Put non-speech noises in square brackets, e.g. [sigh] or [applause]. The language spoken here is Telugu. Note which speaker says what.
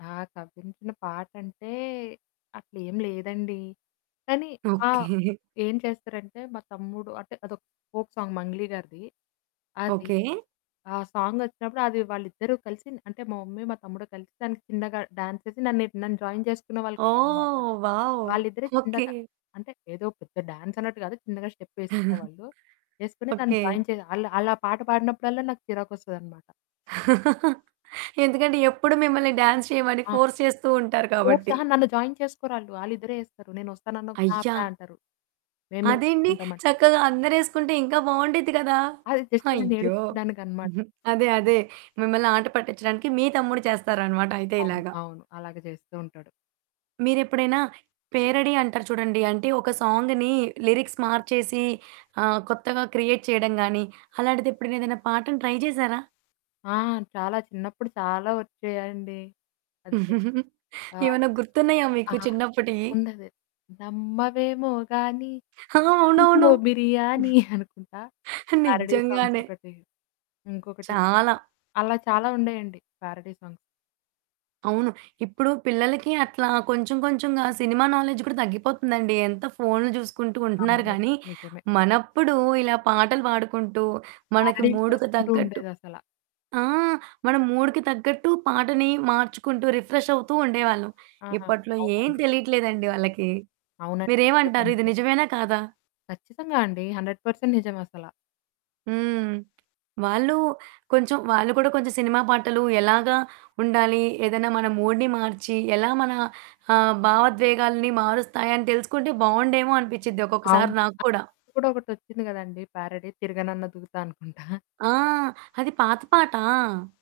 Speaker 1: ఆ! కవ్వించిన పాటంటే అట్లేం లేదండి. కానీ, ఆహ్,
Speaker 2: ఓకే.
Speaker 1: ఏం చేస్తారంటే మా తమ్ముడు అంటే, అదొక ఫోక్ సాంగ్ 'మంగ్లీ' గారిది. అది.
Speaker 2: ఓకే.
Speaker 1: ఆ సాంగొచ్చినప్పుడు అది వాళ్ళిద్దరూ కలిసి అంటే, మా మమ్మీ, మా తమ్ముడు కలిసి దానికి చిన్నగా డాన్స్ యేసి నన్నె నన్ను జాయిన్ జేసుకునే వాళ్ళు కాదనమాట.
Speaker 2: ఓహ్! వావ్!
Speaker 1: వాళ్ళిద్దరే
Speaker 2: ఓకే.
Speaker 1: చిన్నగా. అంటే, ఏదో పెద్ద డాన్స్ అన్నట్టు గాదు, చిన్నగా స్టెప్పేసుకునే
Speaker 2: [chuckles]
Speaker 1: వాళ్ళు. వేసుకొని నన్ను
Speaker 2: ఓకే.
Speaker 1: జాయిన్ చేయగా ఆళ్ళు, ఆళ్ళా పాట పాడినప్పుడల్లా నాకు చిరాకొస్తదనమాట.
Speaker 2: [chuckles] ఎందుకంటే, ఎప్పుడు మిమ్మల్ని డాన్స్ చేయమని
Speaker 1: ఆ!
Speaker 2: ఫోర్స్ చేస్తూంటారు
Speaker 1: ఫోర్స్‌
Speaker 2: కాబట్టి.
Speaker 1: అహా, నన్ను జాయిన్ చేసుకోరాళ్ళు. వాళ్ళిద్దరే ఏస్తారు. నేనొస్తానన్నా పా
Speaker 2: అయ్యా!
Speaker 1: పా అంటారు. మేమే
Speaker 2: అదేండి
Speaker 1: ఏసుకుంటామంటారు.
Speaker 2: చక్కగా అందరేసుకుంటే, ఇంకా బావుండిద్ది గదా!
Speaker 1: అది జస్ట్ నన్ను
Speaker 2: అయ్యో!
Speaker 1: ఏడిపిచ్చడానికమాట.
Speaker 2: [giggles] అదే. అదే. మిమ్మల్ని ఆట పట్టిచ్చడానికి, మీ తమ్ముడు చేస్తారనమాట అయితే
Speaker 1: అవును.
Speaker 2: ఇలాగా.
Speaker 1: అవును. అలాగ జేస్తూ ఉంటాడు.
Speaker 2: మీరెప్పుడైనా పేరడి అంటారు చూడండి, అంటే ఒక సాంగ్‌ని లిరిక్స్ మార్చేసి ఆహ్, కొత్తగా క్రియేట్ చేయడం గాని, అలాంటిదెప్పుడైనా, ఏదన్నా పాటను ట్రై జేశారా?
Speaker 1: ఆ! చాలా చిన్నప్పుడు చాలా ఒచ్చేయండి అంతే.
Speaker 2: [chuckles]
Speaker 1: ఆ!
Speaker 2: ఏవన్నా గుర్తున్నయా
Speaker 1: ఆ!
Speaker 2: మీకు చిన్నప్పటియి?
Speaker 1: ఉన్నదే, నమ్మవేమో గానీ,
Speaker 2: హా! అవునవును.
Speaker 1: పక్కింట్లో బిర్యానీ అనుకుంటా పేరడీ సాంగ్స్
Speaker 2: నిజంగానే.
Speaker 1: ఒకటి. ఇంకొకటి,
Speaker 2: చాలా.
Speaker 1: అలా చాలా ఉండేయండి పేరడీ సాంగ్స్.
Speaker 2: అవును. ఇప్పుడు పిల్లలకి అట్లా కొంచెం, కొంచెంగా సినిమా నాలెడ్జ్ కూడా దగ్గిపోతుందండి. ఎంత ఫోన్లు జూసుకుంటూ ఉంటున్నారు
Speaker 1: అవునండి.
Speaker 2: గాని,
Speaker 1: నిజమే.
Speaker 2: మనప్పుడు ఇలా పాటలు పాడుకుంటూ, మనకి
Speaker 1: పేరడీలు
Speaker 2: మూడుకి
Speaker 1: చేసుకుంటూ
Speaker 2: తగ్గట్టు,
Speaker 1: ఉండేదసలా.
Speaker 2: ఆ! మనం మూడుకి తగ్గట్టు పాటని మార్చుకుంటూ రిఫ్రెష్ అవుతుండేవాళ్ళం.
Speaker 1: ఆ!
Speaker 2: ఇప్పట్లో ఏం
Speaker 1: అవునండి.
Speaker 2: తెలియట్లేదండి వాళ్ళకి.
Speaker 1: అవునండి. మీరు
Speaker 2: మీరేవంటారు
Speaker 1: చెప్పింది
Speaker 2: ఇది
Speaker 1: నిజమే.
Speaker 2: నిజమేనా? కాదా?
Speaker 1: ఖచ్చితంగా అండి. 100% నిజమసలా.
Speaker 2: హ్మ్. వాళ్ళు కొంచెం, వాళ్ళు గూడా కొంచెం సినిమా పాటలు ఎలాగా ఉండాలి? ఏదన్నా మన మూడ్‌ని మార్చి, ఎలా మన ఆహ్, భావోద్వేగాల్ని మారుస్తాయని తెలుసుకుంటే బావుండేమో అనిపిచ్చిద్ది ఒక్కొక్కసారి
Speaker 1: అవును.
Speaker 2: నాకు కూడా.
Speaker 1: ఇది కూడా ఒకటొచ్చింది గదండీ! పేరడీ, 'తిరగనన్న దూకుతా' అనుకుంటా.
Speaker 2: ఆ! అది పాత పాట.